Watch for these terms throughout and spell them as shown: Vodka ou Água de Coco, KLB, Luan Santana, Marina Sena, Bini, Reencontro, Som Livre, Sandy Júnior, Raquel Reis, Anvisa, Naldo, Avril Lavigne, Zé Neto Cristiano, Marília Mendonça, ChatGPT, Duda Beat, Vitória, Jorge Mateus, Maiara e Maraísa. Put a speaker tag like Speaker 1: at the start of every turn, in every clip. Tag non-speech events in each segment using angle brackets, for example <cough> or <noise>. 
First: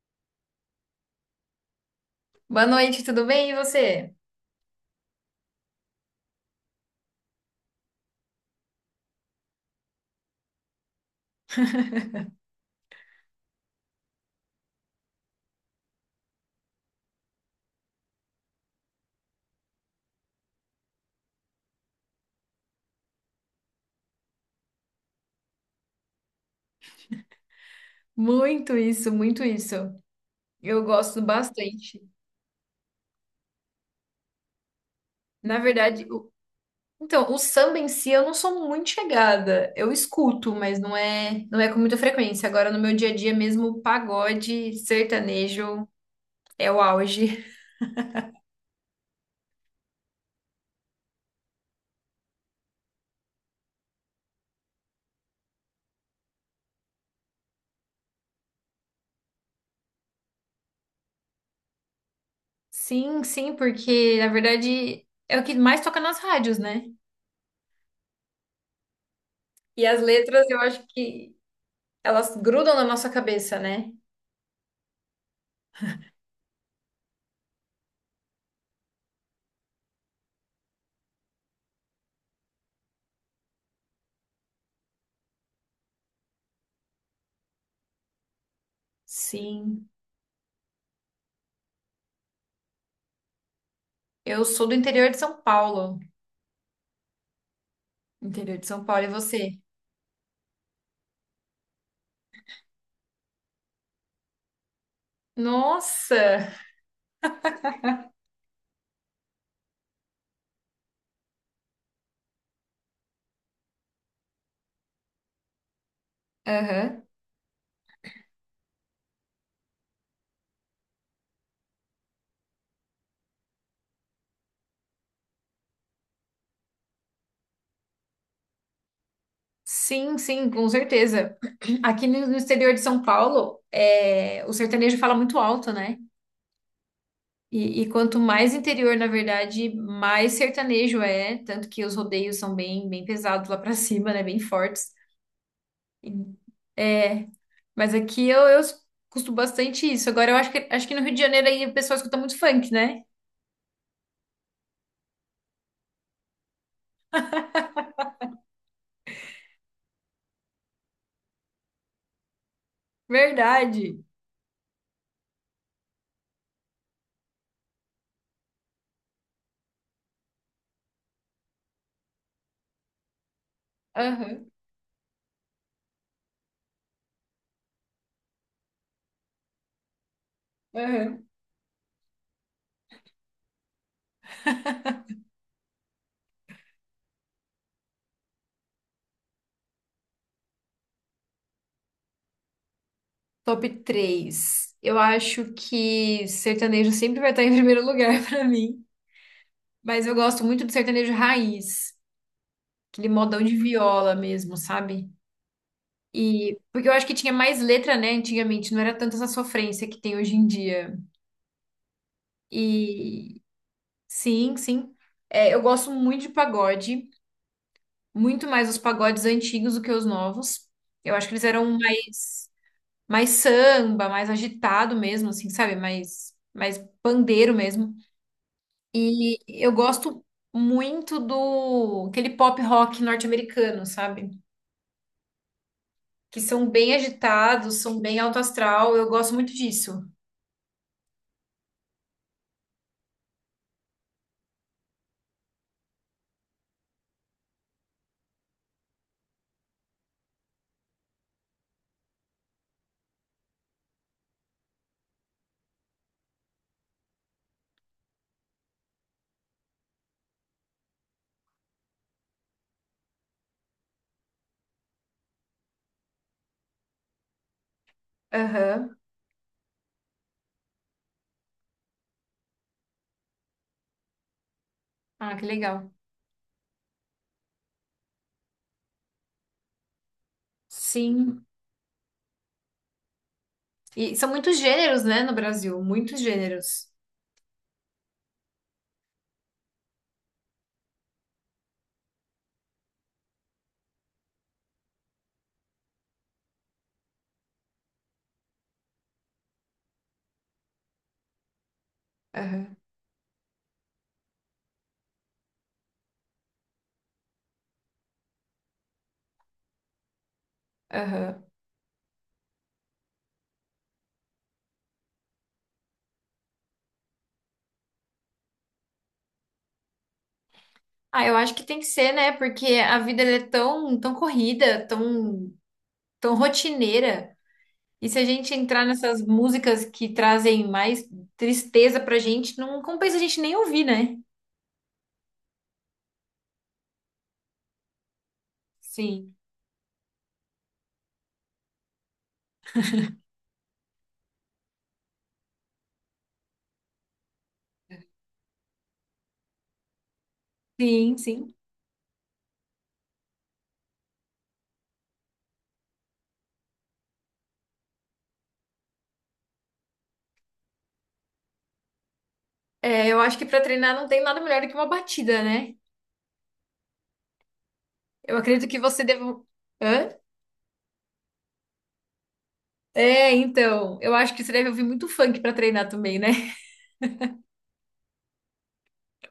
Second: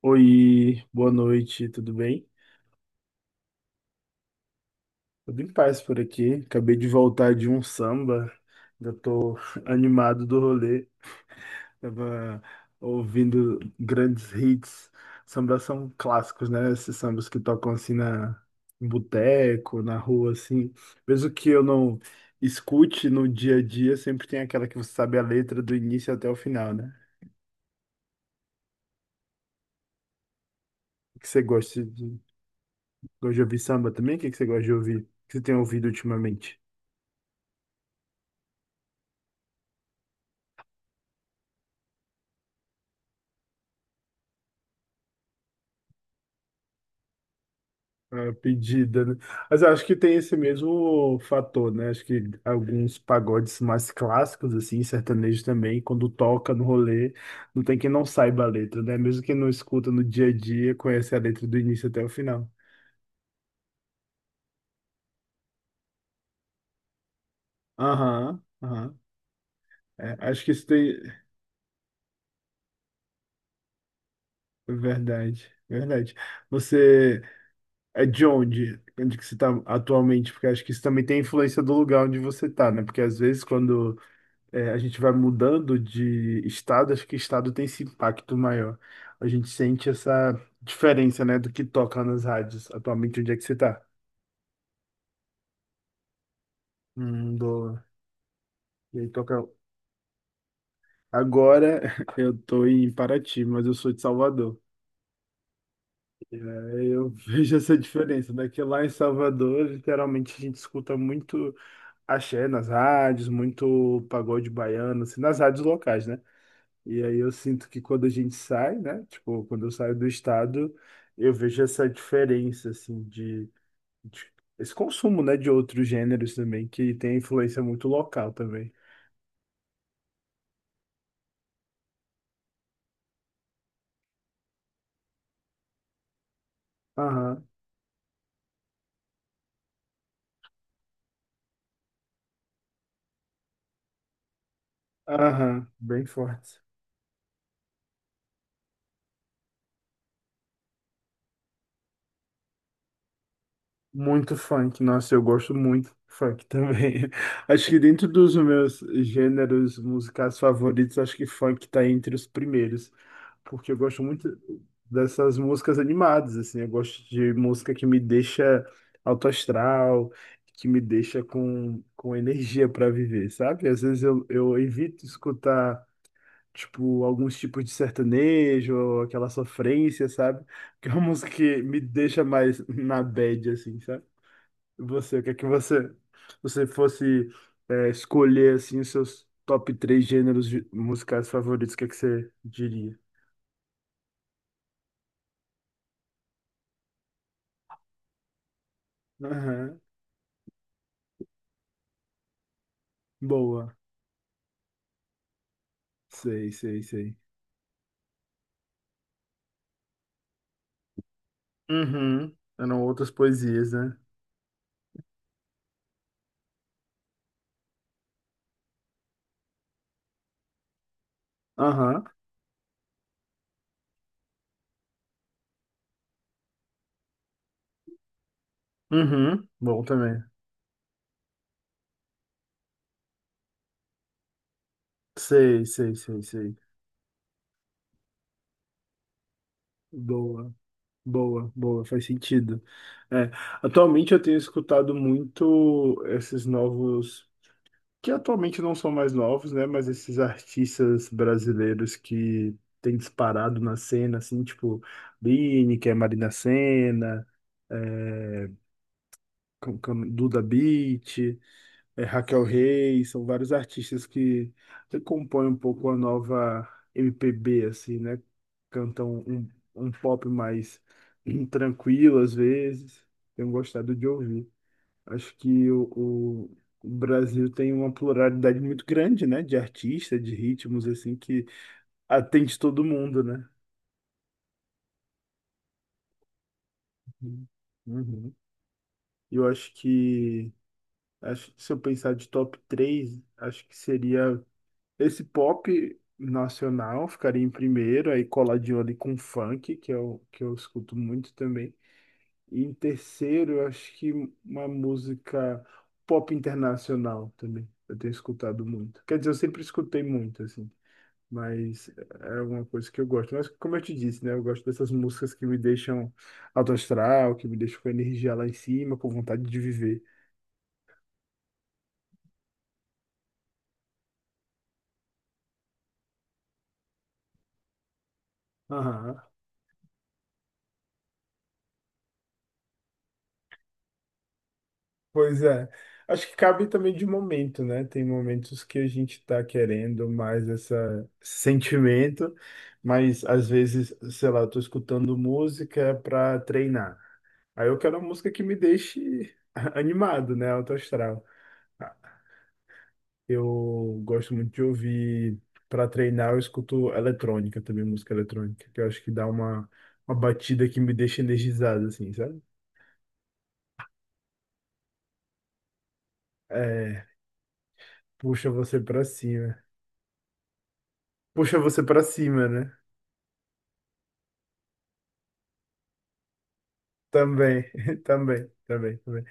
Speaker 1: Oi, boa noite, tudo bem?
Speaker 2: Boa noite, tudo bem? E você?
Speaker 1: Tudo em paz por aqui. Acabei de voltar de um samba, ainda tô <laughs> animado do rolê. Tava ouvindo grandes hits. Sambas são clássicos, né? Esses sambas que tocam assim na em boteco, na rua, assim. Mesmo que eu não escute no dia a dia, sempre tem aquela que você sabe a letra do início até o final, né?
Speaker 2: Muito isso, muito isso. Eu gosto
Speaker 1: O que você
Speaker 2: bastante.
Speaker 1: gosta de ouvir samba também? O que que você gosta de ouvir? O que você tem
Speaker 2: Na
Speaker 1: ouvido
Speaker 2: verdade,
Speaker 1: ultimamente?
Speaker 2: então, o samba em si eu não sou muito chegada. Eu escuto, mas não é com muita frequência. Agora, no meu dia a dia mesmo, pagode, sertanejo é o auge.
Speaker 1: A pedida, né? Mas eu acho que tem esse mesmo fator, né? Acho que alguns pagodes mais clássicos, assim, sertanejo também, quando toca no rolê, não tem quem não saiba a letra, né? Mesmo quem não escuta no dia a dia, conhece a letra do início até o final.
Speaker 2: Sim, sim, porque na verdade é o que mais toca nas rádios, né?
Speaker 1: Aham, aham.
Speaker 2: E as
Speaker 1: É, acho
Speaker 2: letras
Speaker 1: que
Speaker 2: eu
Speaker 1: isso
Speaker 2: acho
Speaker 1: tem.
Speaker 2: que elas grudam na nossa cabeça, né?
Speaker 1: Verdade, verdade. Você é de onde? Onde que você está atualmente? Porque acho que isso também tem influência do lugar onde você está, né? Porque às vezes quando é, a gente vai mudando de estado, acho que estado tem esse impacto maior. A gente
Speaker 2: Sim.
Speaker 1: sente essa diferença, né, do que toca nas rádios. Atualmente, onde é que você tá?
Speaker 2: Eu sou do interior de São Paulo.
Speaker 1: Do...
Speaker 2: Interior de São
Speaker 1: E
Speaker 2: Paulo, e
Speaker 1: aí toca...
Speaker 2: você?
Speaker 1: Agora <laughs> eu tô em Paraty, mas eu sou de Salvador. É,
Speaker 2: Nossa!
Speaker 1: eu <laughs> vejo essa diferença, né? Que lá em Salvador, literalmente, a gente escuta muito axé nas rádios, muito pagode baiano, assim, nas rádios locais, né?
Speaker 2: Aham.
Speaker 1: E aí eu sinto que quando a gente sai, né? Tipo, quando eu saio do estado, eu vejo essa diferença, assim, de, de- esse consumo, né, de outros gêneros também, que tem influência muito local também.
Speaker 2: Sim, sim, com certeza. <clears throat> Aqui no exterior de São Paulo, é, o sertanejo fala muito alto, né?
Speaker 1: Aham,
Speaker 2: E quanto mais interior, na verdade, mais sertanejo é. Tanto que os rodeios são bem, bem pesados lá pra <laughs> cima, né? Bem fortes.
Speaker 1: aham, bem
Speaker 2: E-
Speaker 1: forte.
Speaker 2: É, mas aqui eu escuto bastante isso. Agora eu acho que no Rio de Janeiro aí o pessoal escuta muito funk, né?
Speaker 1: Muito funk, nossa, eu gosto muito de funk também. <laughs> Acho que dentro dos meus gêneros musicais favoritos, acho que funk tá entre os primeiros, porque eu
Speaker 2: Verdade.
Speaker 1: gosto muito dessas músicas animadas, assim, eu gosto de música que me deixa alto astral, que me deixa com energia para viver, sabe? Às vezes eu,
Speaker 2: Aham,
Speaker 1: eu evito escutar, tipo, alguns tipos de sertanejo, aquela sofrência, sabe? <laughs> Que é uma
Speaker 2: aham.
Speaker 1: música que me deixa mais na bad, assim, sabe? Você, o que é que você, você fosse escolher assim os seus top três gêneros musicais favoritos, o que é que você diria?
Speaker 2: Top três. Eu acho que sertanejo sempre vai estar em primeiro lugar <laughs> pra mim.
Speaker 1: Aham.
Speaker 2: Mas eu gosto muito do sertanejo raiz, aquele modão de
Speaker 1: Boa.
Speaker 2: viola mesmo, sabe?
Speaker 1: Sei,
Speaker 2: E
Speaker 1: sei,
Speaker 2: porque eu acho que
Speaker 1: sei.
Speaker 2: tinha mais letra, né, antigamente, não era tanta essa sofrência que tem hoje em dia.
Speaker 1: Uhum. Eram outras
Speaker 2: E
Speaker 1: poesias, né?
Speaker 2: sim, sim. É, eu gosto muito de pagode, muito mais os pagodes antigos do que os novos. Eu acho que eles eram
Speaker 1: Aham.
Speaker 2: mais samba, mais agitado mesmo, assim, sabe? Mais pandeiro mesmo. E
Speaker 1: Uhum.
Speaker 2: eu
Speaker 1: Bom também.
Speaker 2: gosto muito do aquele pop rock norte-americano, sabe?
Speaker 1: Sei, sei, sei,
Speaker 2: Que
Speaker 1: sei.
Speaker 2: são bem agitados, são bem alto astral. Eu gosto muito disso.
Speaker 1: Boa, boa, boa, faz sentido. É, atualmente eu tenho escutado muito esses novos que atualmente não são mais novos, né? Mas esses artistas brasileiros que têm disparado na cena, assim, tipo Bini, que é Marina Sena, é, com Duda Beat, é, Raquel Reis, são vários artistas que compõem um pouco a nova MPB, assim, né?
Speaker 2: Aham.
Speaker 1: Cantam um, um pop mais tranquilo às vezes. Tenho gostado de ouvir. Acho
Speaker 2: Ah, que
Speaker 1: que o,
Speaker 2: legal.
Speaker 1: o Brasil tem uma pluralidade muito grande, né? De artistas, de ritmos, assim, que
Speaker 2: Sim.
Speaker 1: atende todo mundo, né?
Speaker 2: E são muitos gêneros, né, no Brasil, muitos gêneros.
Speaker 1: Uhum. Uhum. Eu acho que se eu pensar de top 3, acho que seria esse pop nacional, ficaria em primeiro, aí coladinho ali com funk, que é o que eu escuto muito também. E em
Speaker 2: Aham.
Speaker 1: terceiro, eu acho que uma música pop internacional também. Eu tenho escutado muito. Quer dizer, eu sempre escutei muito, assim.
Speaker 2: Aham.
Speaker 1: Mas é uma coisa que eu gosto. Mas como eu te disse, né? Eu gosto dessas músicas que me deixam alto astral, que me deixam com energia lá em cima, com vontade de viver.
Speaker 2: Ah, eu acho que tem que ser, né? Porque a vida ela é tão, tão corrida, tão, tão rotineira. E se a gente entrar
Speaker 1: Aham.
Speaker 2: nessas músicas que trazem mais tristeza pra gente, não compensa a gente nem ouvir, né?
Speaker 1: Pois é. Acho que cabe também de momento, né? Tem momentos que a gente
Speaker 2: Sim.
Speaker 1: tá querendo mais esse sentimento, mas às vezes, sei lá, eu tô escutando música pra treinar. Aí eu quero uma música que me deixe <laughs> animado, né? Alto
Speaker 2: Sim,
Speaker 1: astral.
Speaker 2: sim.
Speaker 1: Eu gosto muito de ouvir para treinar, eu escuto eletrônica também, música eletrônica, que eu acho que dá uma batida que me deixa energizado, assim, sabe?
Speaker 2: É, eu acho que para treinar não tem nada melhor do que uma batida, né?
Speaker 1: É,
Speaker 2: Eu
Speaker 1: puxa
Speaker 2: acredito que
Speaker 1: você
Speaker 2: você
Speaker 1: para
Speaker 2: deve.
Speaker 1: cima.
Speaker 2: Hã?
Speaker 1: Puxa você para cima, né?
Speaker 2: É, então. Eu acho que você deve ouvir muito funk para treinar também, né? <laughs>
Speaker 1: Também, <laughs> também, também, também.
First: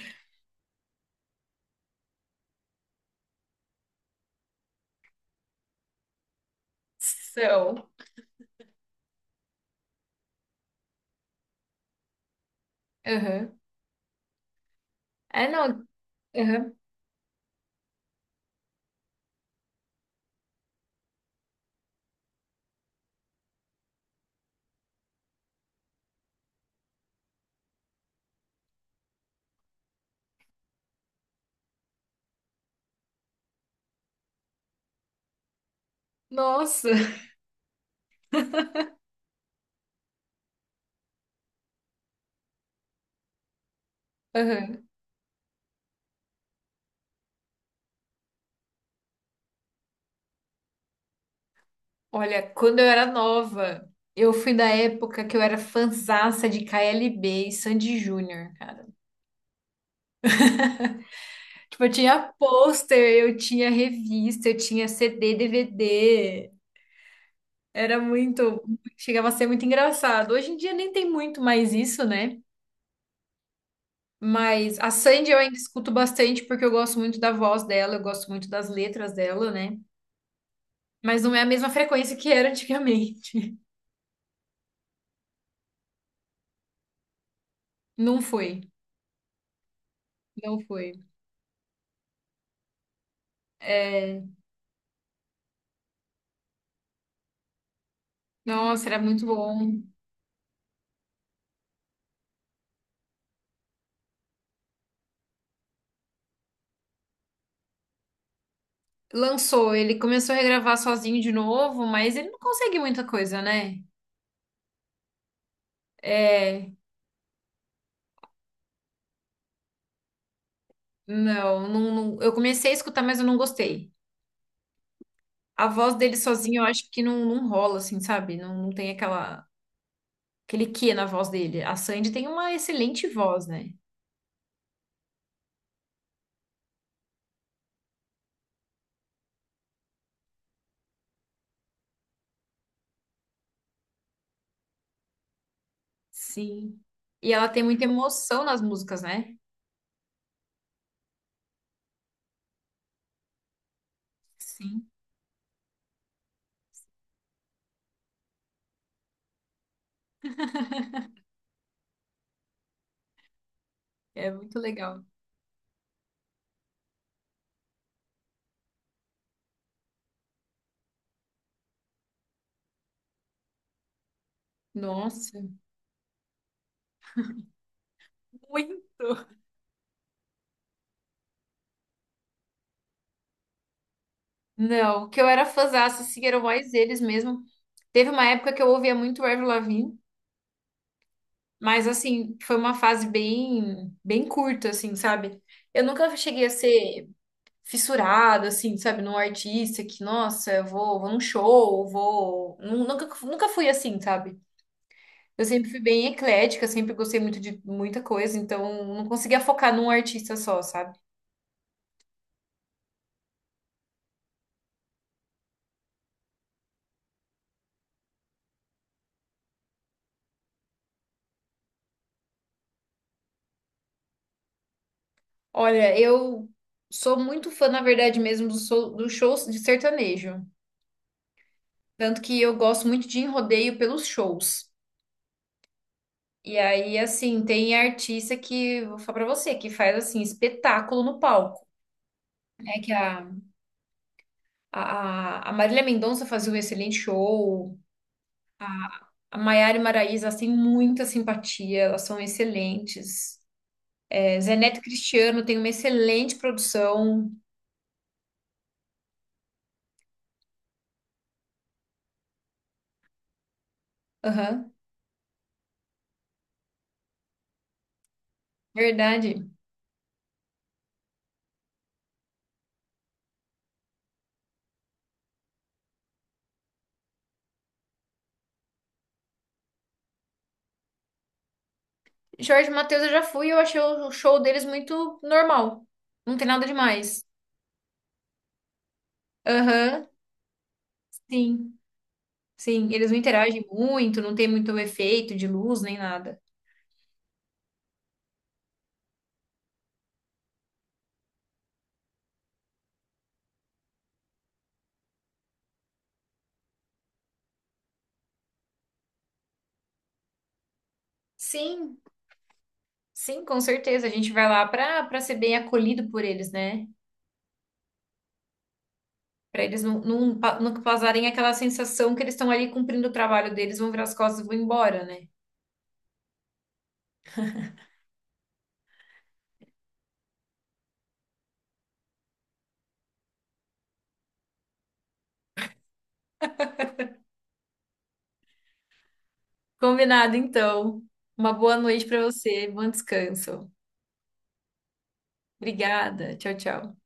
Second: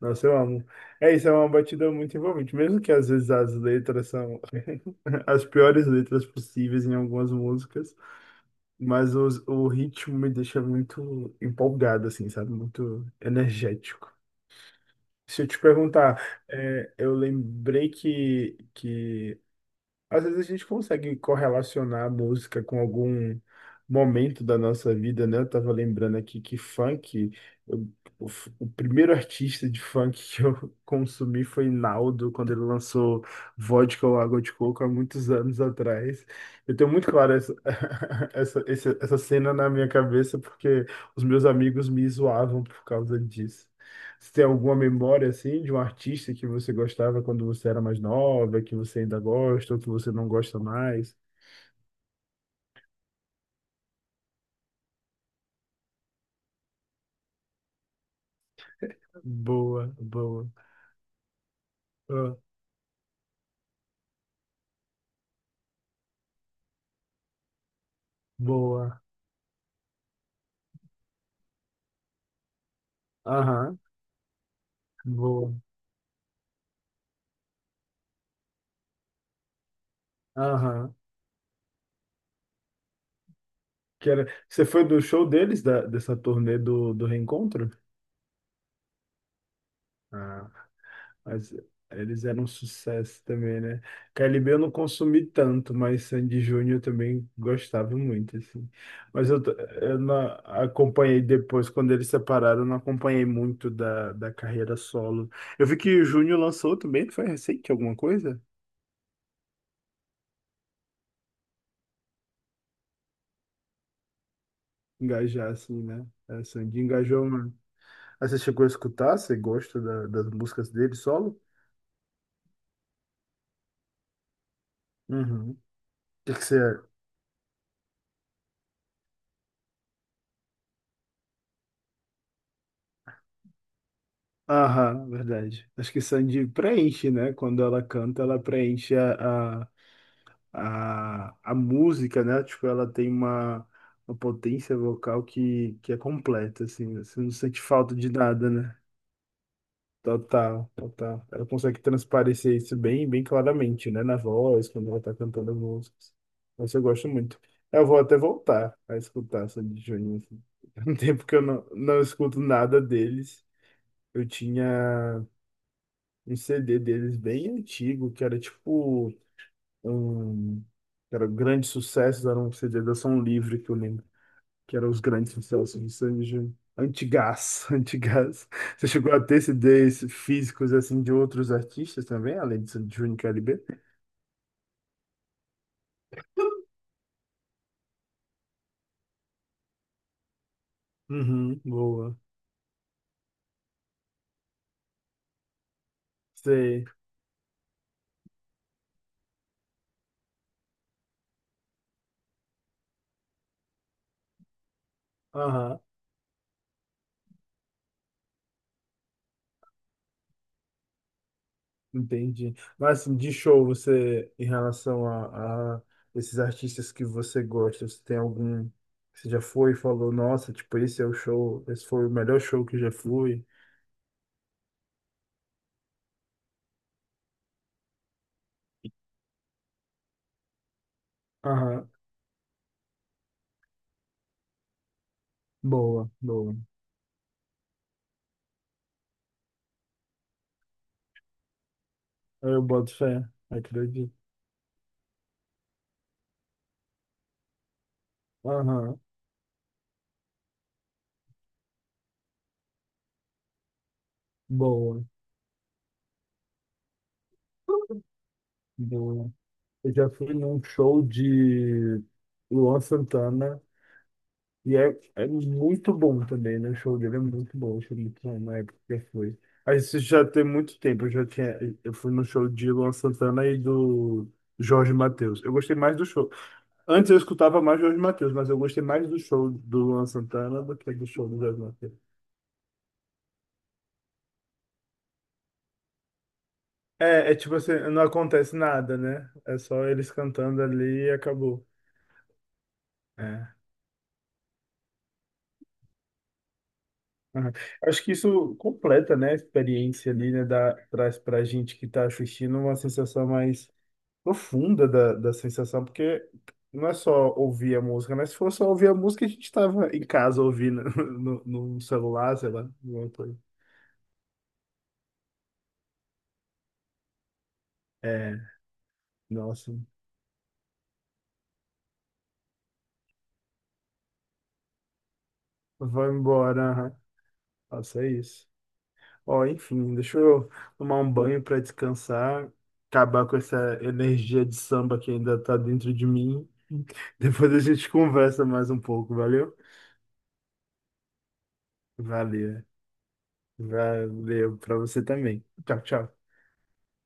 Speaker 1: Nossa, eu amo. É isso, é uma batida muito envolvente, mesmo que às vezes as letras são <laughs> as piores letras possíveis em algumas
Speaker 2: São.
Speaker 1: músicas, mas os, o ritmo me deixa muito empolgado, assim, sabe? Muito
Speaker 2: Aham.
Speaker 1: energético. Se eu
Speaker 2: É,
Speaker 1: te
Speaker 2: não.
Speaker 1: perguntar,
Speaker 2: Aham.
Speaker 1: é, eu lembrei que às vezes a gente consegue correlacionar a música com algum momento da nossa vida, né? Eu tava lembrando aqui que funk, eu- o, o primeiro artista de funk que eu <laughs> consumi foi Naldo, quando ele lançou Vodka ou Água de Coco há muitos anos atrás. Eu
Speaker 2: Nossa.
Speaker 1: tenho muito claro essa, <laughs> essa, essa cena na minha cabeça, porque os meus amigos me zoavam por causa disso. Você tem alguma
Speaker 2: Aham.
Speaker 1: memória assim de um artista que você gostava quando você era mais nova, que você ainda gosta ou que você não gosta mais?
Speaker 2: Olha, quando eu era nova, eu fui da época que eu era fanzaça de KLB e Sandy Júnior, cara.
Speaker 1: Boa, boa,
Speaker 2: Tipo, eu tinha
Speaker 1: ah,
Speaker 2: pôster, eu tinha revista, eu tinha CD, DVD. Era muito,
Speaker 1: boa,
Speaker 2: chegava a ser muito engraçado. Hoje em dia nem tem muito mais isso, né?
Speaker 1: aham,
Speaker 2: Mas a Sandy eu
Speaker 1: boa,
Speaker 2: ainda escuto bastante porque eu gosto muito da voz dela, eu gosto muito das letras dela, né?
Speaker 1: aham.
Speaker 2: Mas não é a mesma frequência que era antigamente.
Speaker 1: Que era... Você foi do show deles, da, dessa turnê do, do Reencontro?
Speaker 2: <laughs> Não foi,
Speaker 1: Ah.
Speaker 2: não foi.
Speaker 1: Mas eles eram um sucesso também, né?
Speaker 2: É,
Speaker 1: KLB eu não consumi tanto, mas Sandy Júnior eu também gostava muito, assim.
Speaker 2: nossa, era muito
Speaker 1: Mas
Speaker 2: bom.
Speaker 1: eu não acompanhei depois, quando eles separaram, eu não acompanhei muito da, da carreira solo. Eu vi que o Júnior lançou também, foi recente alguma coisa?
Speaker 2: Lançou, ele começou a regravar sozinho de novo, mas ele não consegue muita coisa, né?
Speaker 1: Engajar, assim, né? É,
Speaker 2: É,
Speaker 1: Sandy engajou, mano. Ah, você chegou a escutar? Você gosta da- das músicas dele solo?
Speaker 2: eu comecei a escutar, mas eu não gostei.
Speaker 1: Uhum. O
Speaker 2: A voz dele
Speaker 1: que que você
Speaker 2: sozinho, eu acho que não, não rola, assim, sabe? Não, não tem aquela aquele quê na voz dele. A Sandy tem uma excelente voz, né?
Speaker 1: aham, verdade. Acho que Sandy preenche, né? Quando ela canta, ela preenche a música, né? Tipo, ela tem uma potência vocal que é completa,
Speaker 2: Sim,
Speaker 1: assim. Você não
Speaker 2: e ela
Speaker 1: sente
Speaker 2: tem muita
Speaker 1: falta de
Speaker 2: emoção
Speaker 1: nada,
Speaker 2: nas
Speaker 1: né?
Speaker 2: músicas, né?
Speaker 1: Total, total. Ela consegue transparecer isso bem, bem claramente, né? Na voz,
Speaker 2: Sim.
Speaker 1: quando ela tá cantando as músicas. Mas eu gosto muito. Eu vou até voltar a escutar Sandy e Juninho. Assim. <laughs> Tem um tempo que eu não, não escuto nada deles. Eu
Speaker 2: É muito legal.
Speaker 1: tinha. Um CD deles bem antigo, que era tipo um, que era grande sucesso, era um CD da Som Livre que eu lembro, que era os grandes
Speaker 2: Nossa.
Speaker 1: sucessos de Sanji. Antigás, <laughs> antigás. Você
Speaker 2: Muito.
Speaker 1: chegou a ter CDs físicos assim de outros artistas também, além de Júnior e KLB?
Speaker 2: Não, que eu era fãzaça, assim, eram mais eles mesmo. Teve uma época que eu ouvia muito o Avril Lavigne,
Speaker 1: Uhum,
Speaker 2: mas
Speaker 1: boa.
Speaker 2: assim, foi uma fase bem, bem curta, assim, sabe? Eu nunca cheguei a
Speaker 1: Sei.
Speaker 2: ser fissurada, assim, sabe, num artista que, nossa, eu vou, vou num show, vou. Nunca, nunca fui assim, sabe? Eu sempre fui
Speaker 1: Aham.
Speaker 2: bem eclética, sempre gostei muito de muita coisa, então não conseguia focar num artista só, sabe?
Speaker 1: Entendi. Mas assim, de show, você, em relação a esses artistas que você gosta, você tem algum que você já foi e falou, nossa, tipo, esse é o show, esse foi o melhor show que eu já fui.
Speaker 2: Olha, eu sou muito fã, na verdade mesmo, dos shows de sertanejo.
Speaker 1: Aham,
Speaker 2: Tanto que eu gosto muito de ir em rodeio pelos shows.
Speaker 1: boa, boa.
Speaker 2: E aí, assim, tem artista que, vou falar pra você, que faz, assim, espetáculo no palco.
Speaker 1: Eu
Speaker 2: É que
Speaker 1: boto
Speaker 2: a,
Speaker 1: fé, acredito.
Speaker 2: a, a Marília Mendonça fazia um excelente show,
Speaker 1: Aham,
Speaker 2: a a Maiara e Maraísa, elas têm muita simpatia, elas são excelentes. Zé Neto
Speaker 1: boa,
Speaker 2: Cristiano tem uma excelente produção.
Speaker 1: boa. Eu já fui num show de Luan Santana.
Speaker 2: Aham,
Speaker 1: E é, é muito bom também, né? O show dele é muito bom, o show muito bom na época que foi.
Speaker 2: verdade.
Speaker 1: Aí isso já tem muito tempo, eu já tinha. Eu fui no show de Luan Santana e do Jorge Mateus. Eu gostei mais do show. Antes eu escutava mais Jorge Mateus, mas eu gostei mais do show do Luan Santana do que do show do Jorge Mateus.
Speaker 2: Jorge Mateus eu já fui, e eu achei o show deles muito normal. Não tem nada demais.
Speaker 1: É, é tipo assim, não acontece nada, né? É só
Speaker 2: Aham,
Speaker 1: eles cantando ali e acabou.
Speaker 2: sim. Sim, eles não
Speaker 1: É.
Speaker 2: interagem muito, não tem muito efeito de luz nem nada.
Speaker 1: Aham. Acho que isso completa, né, a experiência ali, né, dá, traz pra gente que tá assistindo uma sensação mais profunda da, da sensação, porque não é só ouvir a música, né? Se fosse só ouvir a música, a gente estava em casa ouvindo <laughs> no, no
Speaker 2: Sim,
Speaker 1: celular, sei lá, alguma coisa.
Speaker 2: sim, com certeza. A gente vai lá para ser bem acolhido por eles, né?
Speaker 1: É,
Speaker 2: Para
Speaker 1: nossa,
Speaker 2: eles não causarem aquela sensação que eles estão ali cumprindo o trabalho deles, vão virar as costas e vão embora, né?
Speaker 1: vai embora, aham. Nossa, é isso. Ó, enfim, deixa eu tomar um banho para descansar, acabar com essa energia de samba que ainda tá dentro de mim. <laughs> Depois a gente conversa mais um pouco, valeu?
Speaker 2: Combinado, então. Uma boa noite para
Speaker 1: Valeu.
Speaker 2: você, bom descanso.
Speaker 1: Valeu para você também. Tchau, tchau.
Speaker 2: Obrigada. Tchau, tchau.